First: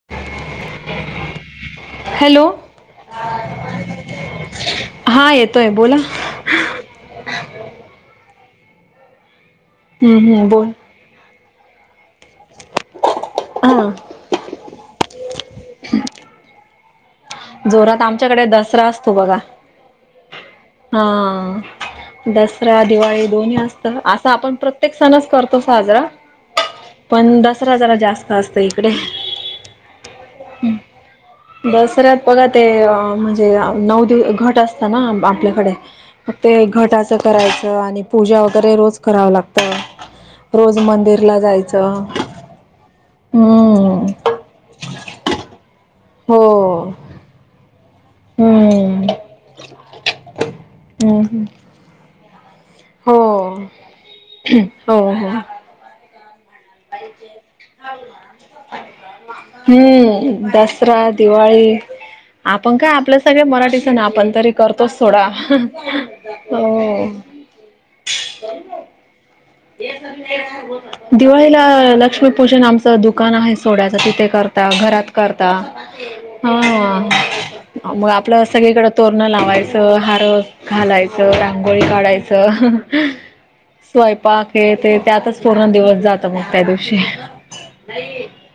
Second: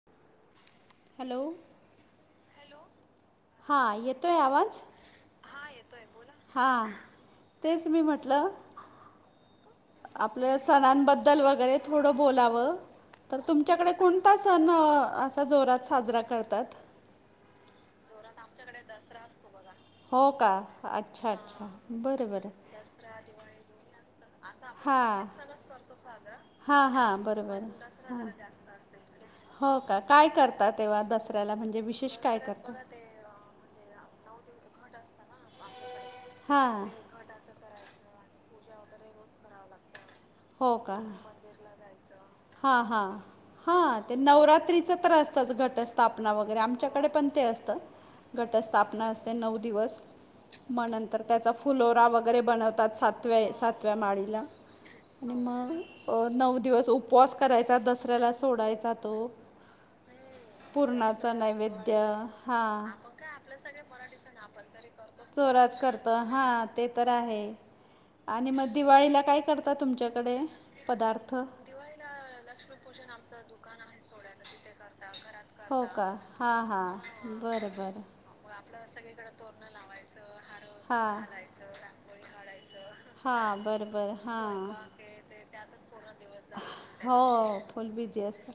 [inaudible] Hello! Hello,,, हां येतोय आवाज हा येतोय बोला. हां,, तेच मी म्हटलं हम्म, हम्म, आपलं बोल सणांबद्दल वगैरे थोडं बोलावं,, तर हा तुमच्याकडे कोणता सण ण असा जोरात साजरा करतात? जोरात आमच्या कडे दसरा असतो बघा. हो का हा, अच्छा अच्छा बरं बरं दसरा दिवाळी दोन्ही असतं ना, आ आपण प्रत्येक हां सणच करतो साजरा हां हां पण बरोबर दसरा जरा हां जास्त असतो इकडे. हो का, काय करतात तेव्हा, दसऱ्याला म्हणजे विशेष काय करतात? अ म्हणजे आम् नऊ दिव घट असतं ना आंब आपल्याकडे,, म ते हां घटस् ते करायचं आणि पूजा वगैरे रोज करावं लागतं,, रोज मंदिरला जाय- चं. हा हां, हां ते नवरात्रीचं तर असतचं घटस स्थापना हो वगैरे,, आमच्याकडे पण ते असतं. घटस्थापना हम्म असते नऊ दिवस,, म नंतर हम्म, हम्म. त्याचा फुलोरा वगैरे बनत तात सातवे हो सातव्या माळीला,, हो हो म अं नऊ दिवस तो उपवास करायचा दसऱ्याला सोडायचा तो, हम्म दसरा पूर्णाचा दिवाळी नैवेद्य हा, आपण का, आपले सगळे मराठी सण आपण करीतो, जोरात करतो, हा, ते हो तर आहे. आणि मग दिवाळीला काय कर? [unintelligible] दिवाळीला? लक्ष्मीपूजन, आमचं दुकान आहे, सोड्याच, तिथे करता, घरात करता. हो करता. का हां हां हं बरं बरं मग आपलं सगळीकडं तोरणं लावायचं हारं हां घालायचं, रांगोळी काढायचं, हां बरं बरं स्वयं पाक हे हां ते त्यातच पूर्ण दिवस जात मग त्या दिवशी हो, फुल बीजी असता.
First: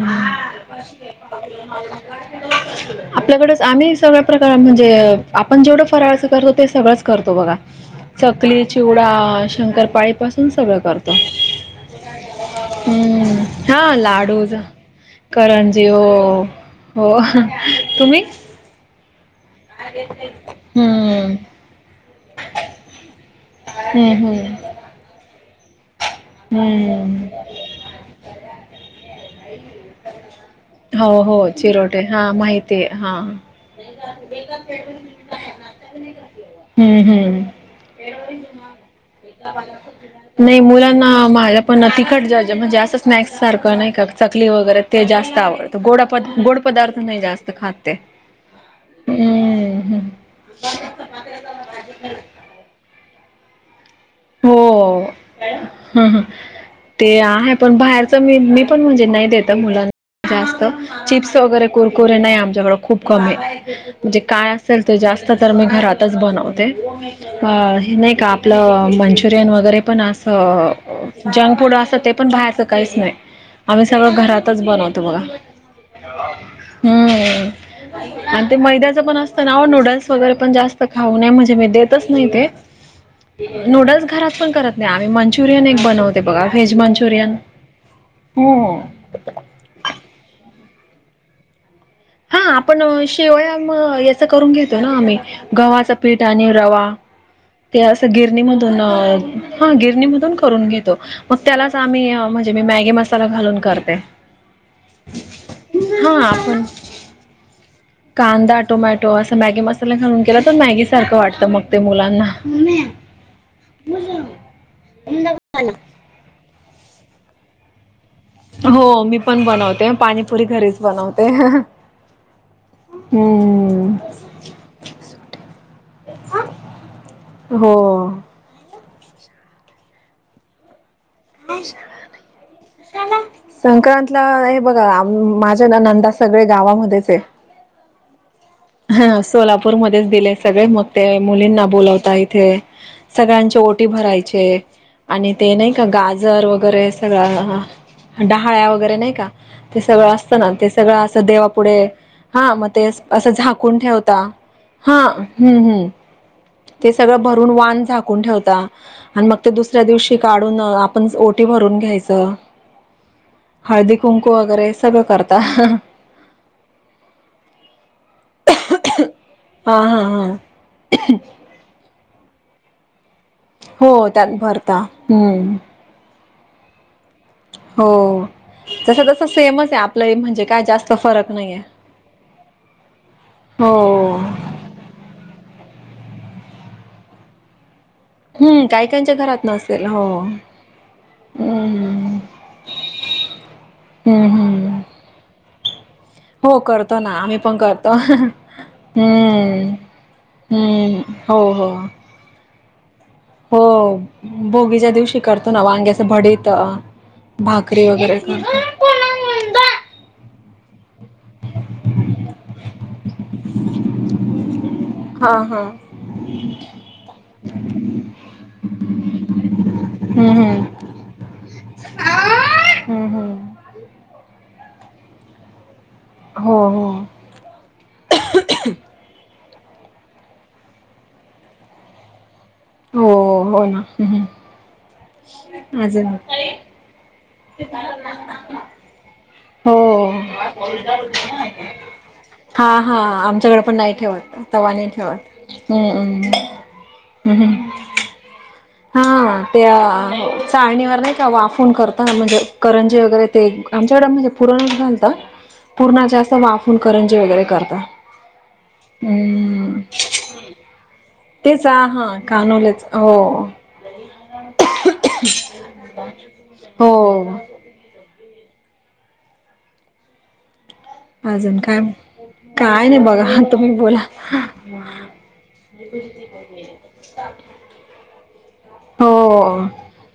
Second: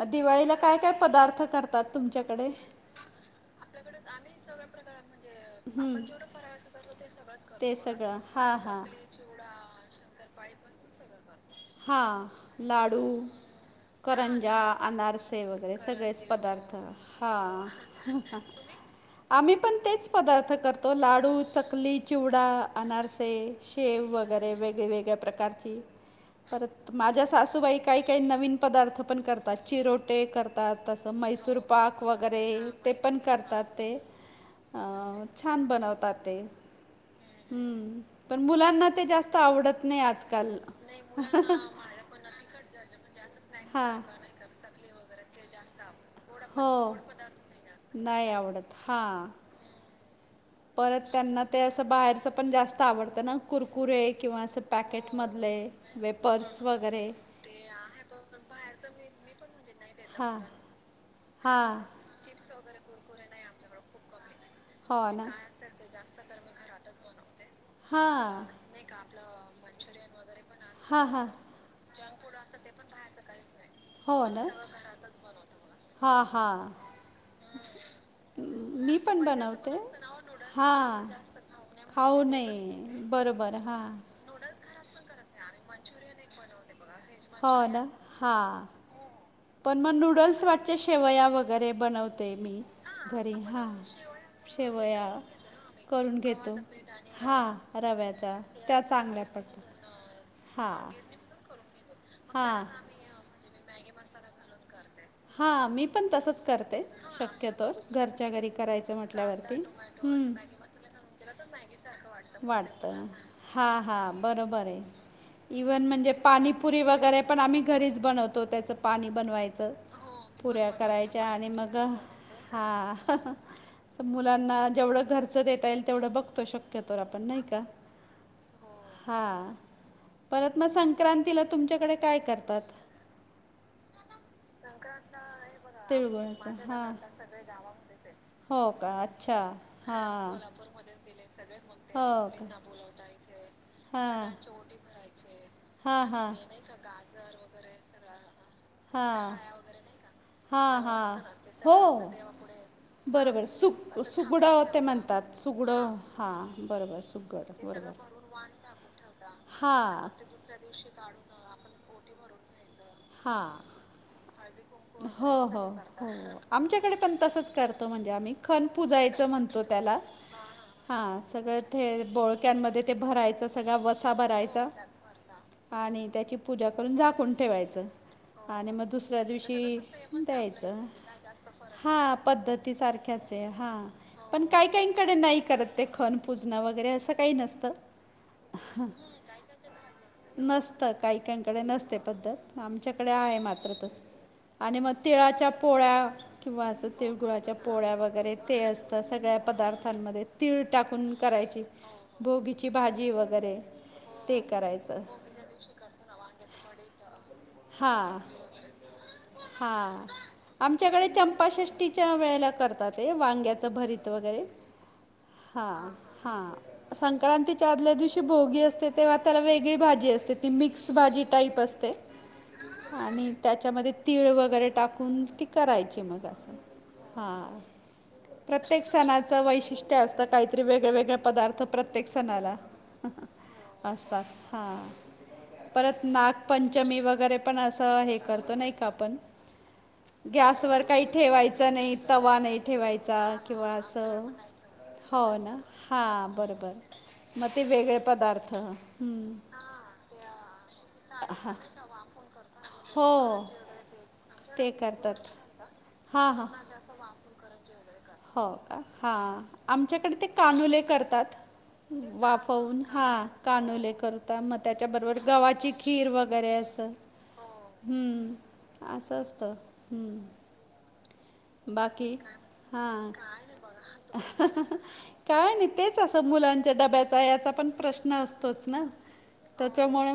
अं दिवाळीला काय काय पदार्थ करतात तुमच्याकडे? आपल्याकडेच, आम्ही सगळे प्रकार म्हणजे, आपण जेवढं फराळाचं करतो, ते सगळंच करतो, बघा. ते सगळं हां चकली, हां चिवडा, शंकरपाळी पासून सगळं करतो. हा, लाडू हम्म, हा लाडू करंजा, ज- अनारसे वगैरे करंजी हो सगळेच पदार्थ हो हा तुम्ही आम्ही पण तेच पदार्थ करतो. हम्म, लाडू, चकली, चिवडा, अनारसे शेव हम्म, वगैरे हम्म, वेगवेगळ्या प्रकारची परत, माझ्या हम्म. सासूबाई, काई काई नवीन पदार्थ पण करतात, चिरोटे करत तात, हो हो मैसूर चिरोटे पाक हा वगैरे, माहिती ते आहे हा पण करतात ते. अ छान बनवतात ते हम्म, हम्म. हं, पण मुलांना ते जास्त आवडत नाही आजकाल. ना, माझ्या पण, तिखट ज्या ज्या म्हणजे, असच स्नॅक्स सारखं, नाय हां का, चकली वगैरे, ते जास्त त, आवडतं, गोड पद्, गोड पदार्थ नाही जास्त खात ते. हा हम्म परत, त्यांना ते असं बाहेरच पण जास्त आवडतं, ना, कुरकुरे. किंवा हो, असं पॅकेटमधले हं हं, वेपर्स वगैरे ते आहे, पण बाहेरच, मी, मी पण म्हणजे, नाही देत. ते मुलांना हां जास्त चिप्स वगैरे हां कुर कुरे नाही, आमच्याकडं खूप कमी, म्हणजे काय असेल ते, हो ना जास्त तर मी घरात तच बनवते, हे नाही का हां आपलं. मंचुरियन वगैरे पण, हां हां असं जंक फूड असं, ते पण बाहेरचं काहीच नाही. आम्ही सगळं हो ना मी घरातच सगळं बनवतो, बघा, हां हां हं. आणि ते मी मैद्याचं पण असतं ना, ओ बनवते नूडल्स वगैरे पण जास्त हां खाऊ नये, म्हणजे मी देतच खाऊ नाही ते नये बरोबर हा. नूडल्स घरात पण करत नाही आम्ही, मंचुरियन एक बनवते, बघा, व्हेज मंचू रीयन हो ना हा हुं पण मग, नूडल्स वाटचे, शेवया वगैरे बनव हा, आपण अं... शेवया मं... याचं करून घेतो ना, शेवया आम्ही गव्हाचं करून पीठ आणि घेतो रवा. हां ते असं रव्याचा त्या गिरणीमधून, चांगल्या अं... पडतात. हा, गिरणीमधून करून हां घेतो. मग त्यालाच आम्ही, म्हणजे मी हां मॅगी मसाला घालून करते. हा, मी पण हा तसंच आपण करते, शक्यतो. घरच्या घरी कांदा करायचं टोमॅटो असं म्हटल्यावरती, मॅगी मसाला हं, घालून मॅगी केला तर सारखं वाटतं मग ते मुलांना सारखं वाटतं... हा हा, बरोबर आहे, इव्हन म्हणजे पाणीपुरी पण आम्ही घरीच बनवतो. तो, त्याचं हो पाणी मी पण बनवायचं. बनवते हो, पाणीपुरी पुऱ्या घरीच करायच्या बनवते आणि मग हा. हम्म मुलांना जेवढं घरचं देता येईल तेवढं बघतो शक्यतो आपण नाही का? हो हा परत मग संक्रांतीला तुमच्याकडे काय करतात? संक्रांतला हे बघा माझ्या ननंदा सगळे गावामध्येच आहेत. गावामध्ये हा सोलापूरमध्येच हां दिले सगळे मग ते मुलींना, बोलावता हो का इथे सगळ्यांचे ओ. ओटी हां भरायचे आणि ते नाही का हां आणि हां गाजर वगैरे, सगळं डहाळ वं वगैरे, नाही का हां सगळं असत ना ते हां सर्व सगळं हां असं असतं ना देवा ते हो पुुढे सगळं असं हा मग ते असं बरोबर झा सुक असं ठेवता सुगडं झाकून ते ठेवता ह म्हणतात हा ह् ह् सुगडं हां ते बरोबर सगळं सुगडं भरून ते बरोबर वाण सगळं झाकून ठेवता. आणि मग ते दुसऱ्या हां दिवशी काढून आपण. भरून घ्यायचं आणि हां हळदी कुंकू वगैरे, सगळं हो करता. हो आमच्याकडे पण तसंच करतो म्हणजे, आम्ही खन पूजायचं म्हणतो हा त्याला. हा हा हा सगळं ते बोळक्यांमध्ये ते भरायचं सगळा हो वसा त्यात भरायचा. भरता हम्म आणि त्याची पूजा करून झाकूनं ठेवायची. हो तसं सेमचं आहे. आपलं म्हणजे काय जास्तं फरक नाहीे हे. हा पद्धतीसारख्याच आहे हा पण काही काहीकडे नाही करत ते खण पूजना वगैरे, असं काही नसतं. हम्म काही काहीच्या घरात नसेल हो नसतं काही - काही कडे नसते हम्म पद्धत. आमच्याकडे आहे मात्र तसं हम्म आणि हम्म मग तिळाच्या पोळ्या हो किंवा, असं करतो ना आम्ही तेळगुळाच्या पण करतो पोळ्या हम्म वगैरे, ते असतं सगळ्या पदार्थांमध्ये. तीळ हम्म टाकून हो करायची, हो भोगीची भाजी वर हो भोगीच्या, दिवशी करता. ना वांग्या भडीत भाकरी वगैरे, हा, आमच्याकडे चंपाषष्टीच्या वेळेला करतात. ते वांग्याचं भरत वगैरे, हा हा. हा संक्रांतीच्या, आदल्या दिवशी भोगी त्याला वेगळी भाजी असते ती मिक हम्म मिक्स भाजी टाईप असते हम्म आणि हम्म त्याच्यामध्ये तीळ वगैरे, टाकून ती करायची मग असं हो हो हा. प्रत्येक सणाचं वैशिष्ट्य, असतं काहीतरी वेगवेगळे पदार्थ प्रत्येक सणाला. हो हो ना परत अजून नाग पचं पाचमी वगैरे, पण असं हे करतो नाही का आपण हो गॅसवर काही ठेवायच नाही तवा नाही हा हा ठेवायचा आमच्याकडे किंवा पण नाही असं ठेवत तवा नाही हो ना ठेवत हा हम्म बरोबर, मग ते हम्म वेगळे पदार्थ. हा त्या चाळणीवर नाही त्या हा, वाफून करत म्हणजे करंजी वगैरे हो ते आमच्याकडं म्हणजे, पुरण ते घालता करतात पूरणा चे हां असं हां वाफून करंजी वगैरे, करत. हो का हा आमच्याकडे ते कानुले, करतात. तेच हा वापवून कानोलेच हा हो कानोले करता मग त्याच्याबरोबर गव्हाची खीर वगैरे, असं हो ह असं असतं हं अजून काय बाकी - काय नाही हां बघा तुम्ही बोला? काय नाही तेचं असं मुलांच्या डब्याचा याचा पण प्रश्न असतो तोचं ना हो त्याच्यामुळे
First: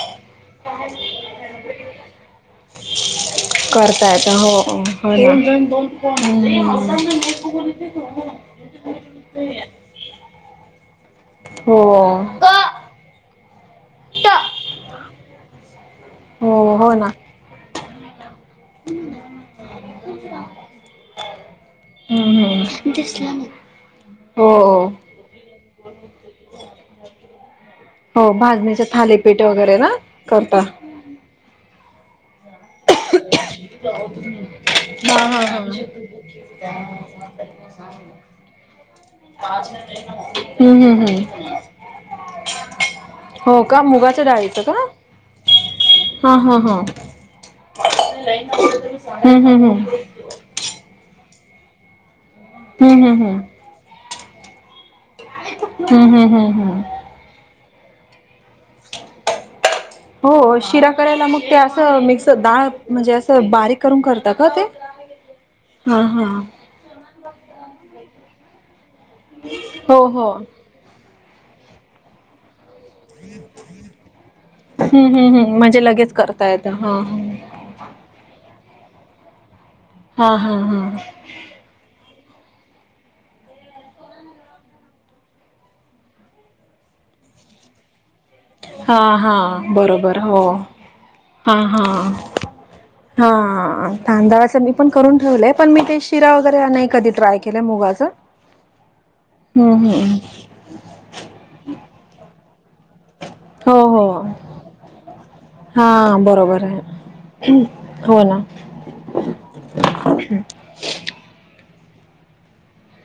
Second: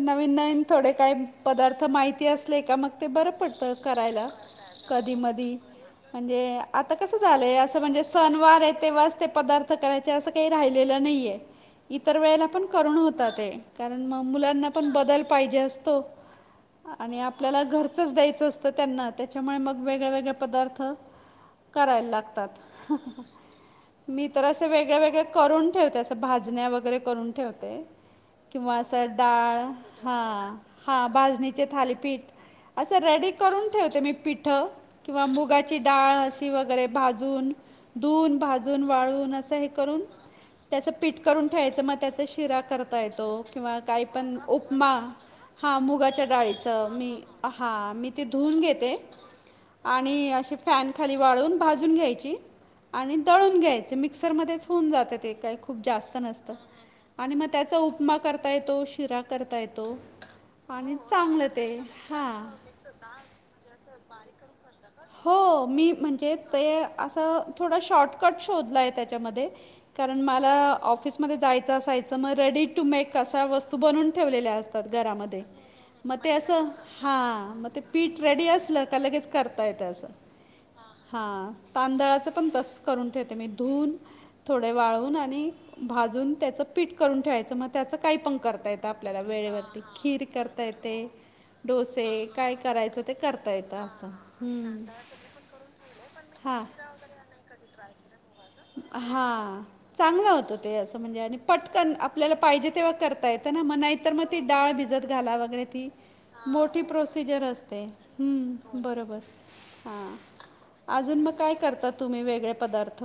नवीन - नवीन थोडे काही पदार्थ माहितं ते असले का मग ते बरं पडतं करता करायला येत हो कधी हो मधी म्हणजे, आता कसं ना झालंय असं म्हणजे सणवार आहे तेव्हाचं ते पदार्थ करायचे असं काही राहिलेलं नाहीये. हो इतर वेळेला पण करून होता ते कारण मुलांना पण बदल पाहिजे, असतो हो हो ना आणि आपल्याला घरचं द्यायचं असतं त्यांना त्याच्यामुळे मग वेगवेेगळे पदार्थ करायला हम्म लागतात. हम्म मी तर हो असे वेगळ- वेगळ करून ठेवते असं भाजण्या वगैरे, करून ठेवते. हो किंवा भाजणीचे असं थालीपीठ डाळ, वगैरे ना हा करता हा भाजणीचे थालीपीठ. असं रेडी करून ठेवते मी पिठ हा किंवा हा हा मुगाची डाळ वगैरे भाजून. धुवून, भाजून, वाळून असं हे करून हम्म त्याचं हम्म पीठ हम्म करून ठेवायचं. मग त्याचा शिरा करता येतो, हो किंवा का काही मुगाच्या पण डाळीचं का उपमा हा मुगाच्या हा हा डाळीच. हा मी अ हा. मी ते धुऊून घेते हम्म हम्म हम्म आणि असे फॅन खाली वाळून भाजून घ्यायची हम्म आणि हम्म हम्म दळून घ्यायचे. मिक्सरमध्येच होऊन जातं ते. काही खूप हम्म जास्त हम्म हम्म नसतं. हम्म आणि म त्याचा उपमा करता येतो, शिरा करता येतो. हो शिरा आणि करायला मग चांगलं ते असं मिक्स हां डाळ, म्हणजे असं बारीक करून करत का ते? हो. मी हा हा म्हणजे ते असं थोडं शॉर्टकट शोधला आहे त्याच्यामध्ये. हो कारण हो मला ऑफिसमध्ये जायचं असायचं, मग रेडी टू मेक अशा वस्तू बनून ठेवलेल्या असतात हम्म हम्म घरामध्ये. हम्म म्हणजे लगेच म ते करता असं, येतं हा म ते पीठ रेडी असलं का लगेच करता येत अस. हा हा हं. तांदळाचं पण तस करून ठेवतेे मी. धुवून थोडे वाळून आणि भाजून त्याचं पीठ करून ठेवायचं. मग त्याचं काही पण करता येतं. ता येत हा आपल्याला हा वेळेवरती. बरोबर खीर हो करता येते. हा हा डोसे काय करायचं ते करता येतं असं. असं मी हं. पण करून ठेवलंय. पण मी ते शिरा वगैर हां नाही कधी ट्राय केल मुगाचा. हा चांगला होतो ते. असं म्हणजे आणि पटकन आपल्याला पाहिजे तेव्हा कर ता येत ना. हो नाही हो तर मग ती डाळ भिजत घाला वगैरे ती हा बरोबर आहे मोठी प्रोसिजर असते. हो ना हं. बरोबर! हां, अजून मग काय करता तुम्ही वेगळे पदार्थ?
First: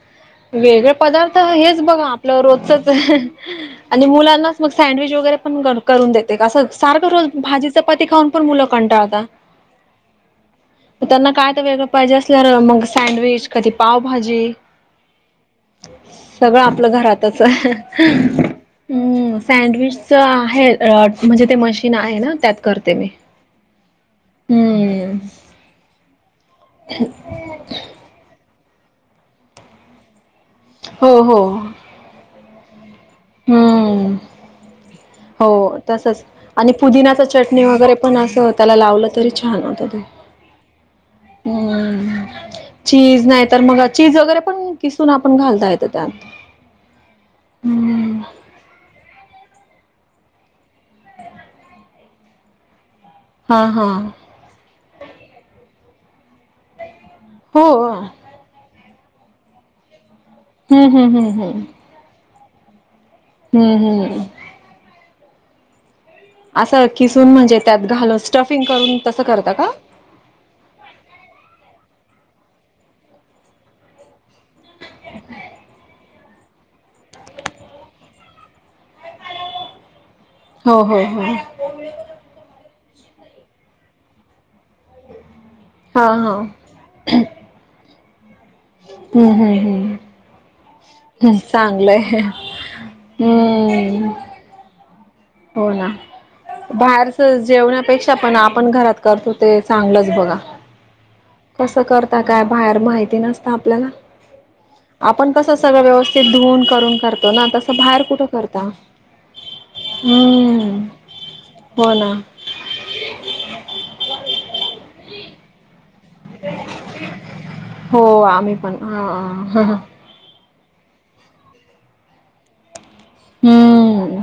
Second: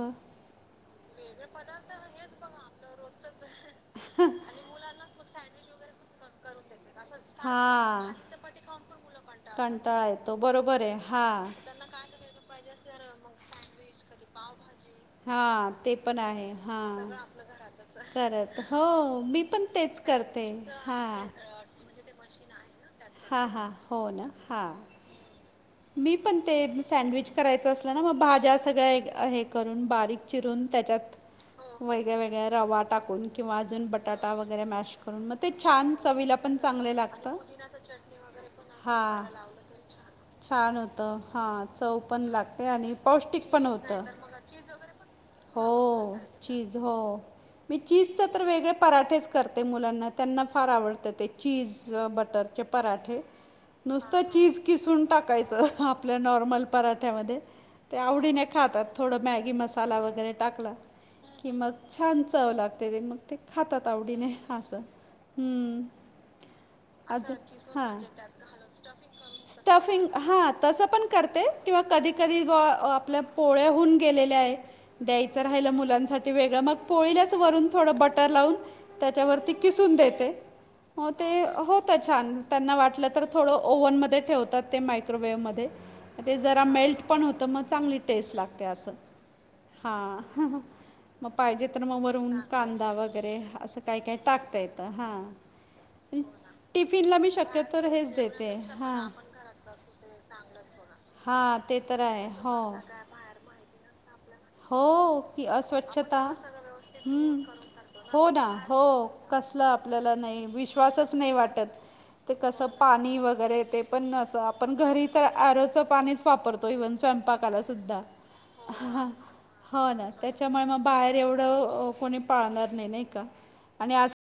वेगळे पदार्थ हेच बघा आपलं रोजचच. आणि मुलांनाच मग सॅडविच वगैरे पण करतो. करून देते. असं सारखं रोज भाजी चपाती खाऊन पण मुलं कंटाळता. कंटाळा येतो. बरोबर आहे. म त्यांना काय तर वेगळं पाहिजे असल्यावर मग सँडविच कधी पावभाजी. हा. ते पण आहे. सगळं आपलं हां. घरातच करत, हो मी पण तेच करते. हा रॉड म्हणजे ते मशीन आहे ना त्यात. करते मी. हां हां हो ना हां हं. मी पण ते सँडविच करायचं असलं ना म भाज्या सगळ्या एक हे करून, बारीक चिरून हो त्याच्यात हो वेगळ्या वेगळ्या रवा टाकून. किंवा अजून हम्म बटाटा वगैरे मॅश करून. मग हो ते छान तसच चवीला पण आणि चांगले पुदिनाचा लागतं. चटणी वगैरे पण असं त्याला लावलं हां तरी छान होतं ते. छान होतं. छान होतं हां चव पण हं. लागते आणि चीज नाही पौष्टिक तर पण मग होतं चीज वगैरे पण किस सून आपण हो सोबत करता घालता येत त्यात. येते ना. चीज, हो. मी चीजच हम्म तर वेगळे पराठेच करते मुलांना. त्यांना फार आवडतं ते चीज बटरचे प पराठे. हा हा नुसतं चीज किसून टाकायचं आपल्या नॉर्मल पराठ्या मध्ये. हो ते आवडीने खातात. थोड मॅगी मसाला वगैरे टाकला हम्म हम्म हम्म की हम्म मग छान चव लागते ते. मग ते हम्म खातात हम्म आवडीने असं. हं. असं आज किसून म्हणजे हा, त्यात घालून स्टफिंग करून तसं करता का? स्टफिंग हां तसं पणं करते किंवा कधीं कधीं आपल्यां पोळ्यां हुंन गेलेल्यां आहेतं. दायचं राहिलं मुलांसाठी वेगळं मगं पोळीलां चं वरूंन थोडं बटंर लावूंन त्यांच्यावरती किसूंन देते. हो ते होतं छांन त्यांना वाटलं तरं थोडं ओव्हनमध्यें ठेवतांत ते माहिको- ओहन मध्यें हा हा ते जरां मेल्टं पणं होतं मंग चांगली टेस्टं लागते असं हम्म हम्म हम्म हां हं हं मंग हम्म पाहिजे तरं चांगलंय मंग वरूंन कांदा वगैरें असं कायं हम्म कायं टाकतां येतं हां. हो नां टिफिनला मी बाहेरचं शक्यतोवर हेच हेल्दी जेवण्यांपेक्षा पणं देते आपणं असल्यापेक्षा पण घरांत हां आपण करतो ते. ते चांगलंच बघां हां ते कसं तर करतां आहे हो बाहेर माहिती नसतं आपल्यांला हो आपणं की कसं सगळं अस्वच्छता व्यवस्थित धुवूंन करूंन करतो हम्म नां तसं बाहेर कुठं करतां. कसंला आपल्यांला नाहीं विश्वासाचं नाहीं वाटतं हो ना ते कसं पाणी वगैरे ते पणं नसतं आपणं घरी तरं आरोचं पाणी, वापरतो इव्हंन स्वयंपाकांला सुद्धां. हो आम्ही पण हा त्यांमुळे बाहेर एवढं कोणी पाळणांर नाहीं कां हम्म